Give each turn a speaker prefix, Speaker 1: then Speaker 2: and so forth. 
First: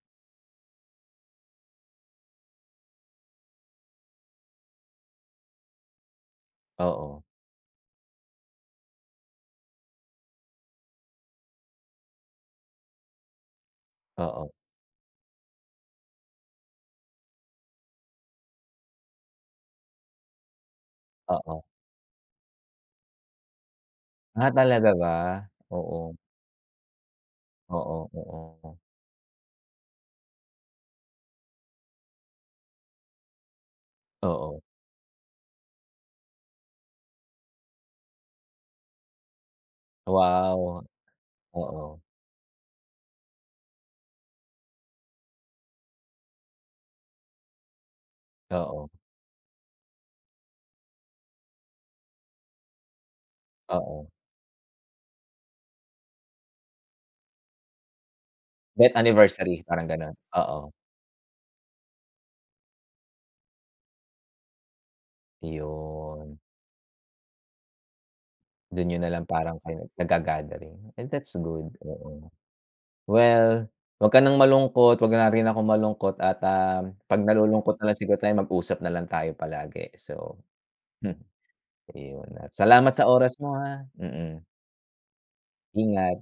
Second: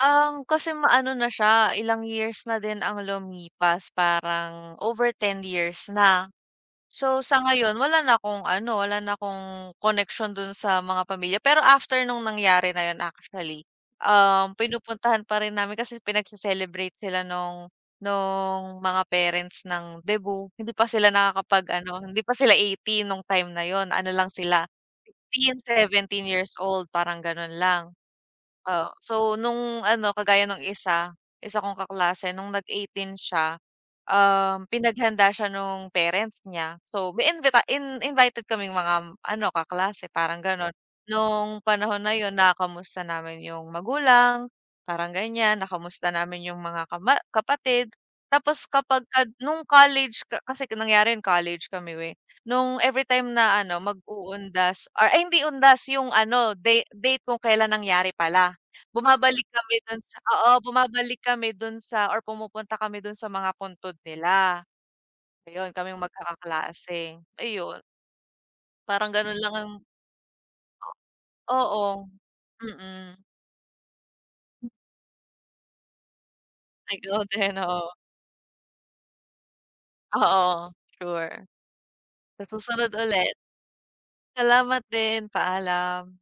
Speaker 1: Ang kasi maano na siya, ilang years na din ang lumipas. Parang over 10 years na. So
Speaker 2: Oo.
Speaker 1: sa ngayon wala na akong ano, wala na akong connection dun sa mga pamilya, pero after nung nangyari na yun actually, um,
Speaker 2: Oo.
Speaker 1: pinupuntahan pa rin namin. Kasi pinagse-celebrate sila nung, nung mga parents ng debut. Hindi pa sila
Speaker 2: Oo.
Speaker 1: nakakapag ano hindi pa sila 18 nung time na yun, ano lang
Speaker 2: Ah,
Speaker 1: sila,
Speaker 2: talaga ba?
Speaker 1: sixteen,
Speaker 2: Oo.
Speaker 1: seventeen years old parang ganon lang.
Speaker 2: Oo, oo, oh.
Speaker 1: Oh, so nung ano kagaya nung isa, isa kong kaklase nung nag-eighteen siya,
Speaker 2: Oo.
Speaker 1: um, pinaghanda siya nung parents niya. So may invita in invited kaming mga, um, ano kaklase parang ganon,
Speaker 2: Wow!
Speaker 1: nung panahon
Speaker 2: Oo.
Speaker 1: na yun nakukumusta namin yung magulang parang ganyan, nakamusta namin yung mga kama kapatid. Tapos
Speaker 2: Oo.
Speaker 1: kapag ka nung college ka kasi nangyari yun college kami, eh, nung everytime na ano mag
Speaker 2: Oo.
Speaker 1: uundas or ay hindi undas yung ano date date kung kelan nangyari pala.
Speaker 2: Death
Speaker 1: Bumabalik
Speaker 2: anniversary,
Speaker 1: kami
Speaker 2: parang
Speaker 1: dun
Speaker 2: ganun?
Speaker 1: sa oo
Speaker 2: Oo.
Speaker 1: bumabalik kami dun sa or pumupunta kami dun sa mga puntod nila. Ayun kaming
Speaker 2: Iyon.
Speaker 1: magkakaklase. Ayun.
Speaker 2: Dun niyo
Speaker 1: Parang
Speaker 2: na lang
Speaker 1: ganun lang
Speaker 2: parang
Speaker 1: ang
Speaker 2: kayo naga-gathering, and that's good.
Speaker 1: Oo,
Speaker 2: Oo.
Speaker 1: mm.
Speaker 2: Well, wag ka ng malungkot, wag na rin akong malungkot at, ah,
Speaker 1: Ikaw
Speaker 2: pag
Speaker 1: din,
Speaker 2: nalulungkot na
Speaker 1: oo.
Speaker 2: lang siguro tayo mag-usap na lang tayo palagi. So,
Speaker 1: Oo
Speaker 2: hmm,
Speaker 1: sure.
Speaker 2: iyon
Speaker 1: Sa susunod
Speaker 2: salamat sa
Speaker 1: ulit
Speaker 2: oras mo, ah. Mm.
Speaker 1: Salamat din
Speaker 2: Ingat.
Speaker 1: paalam.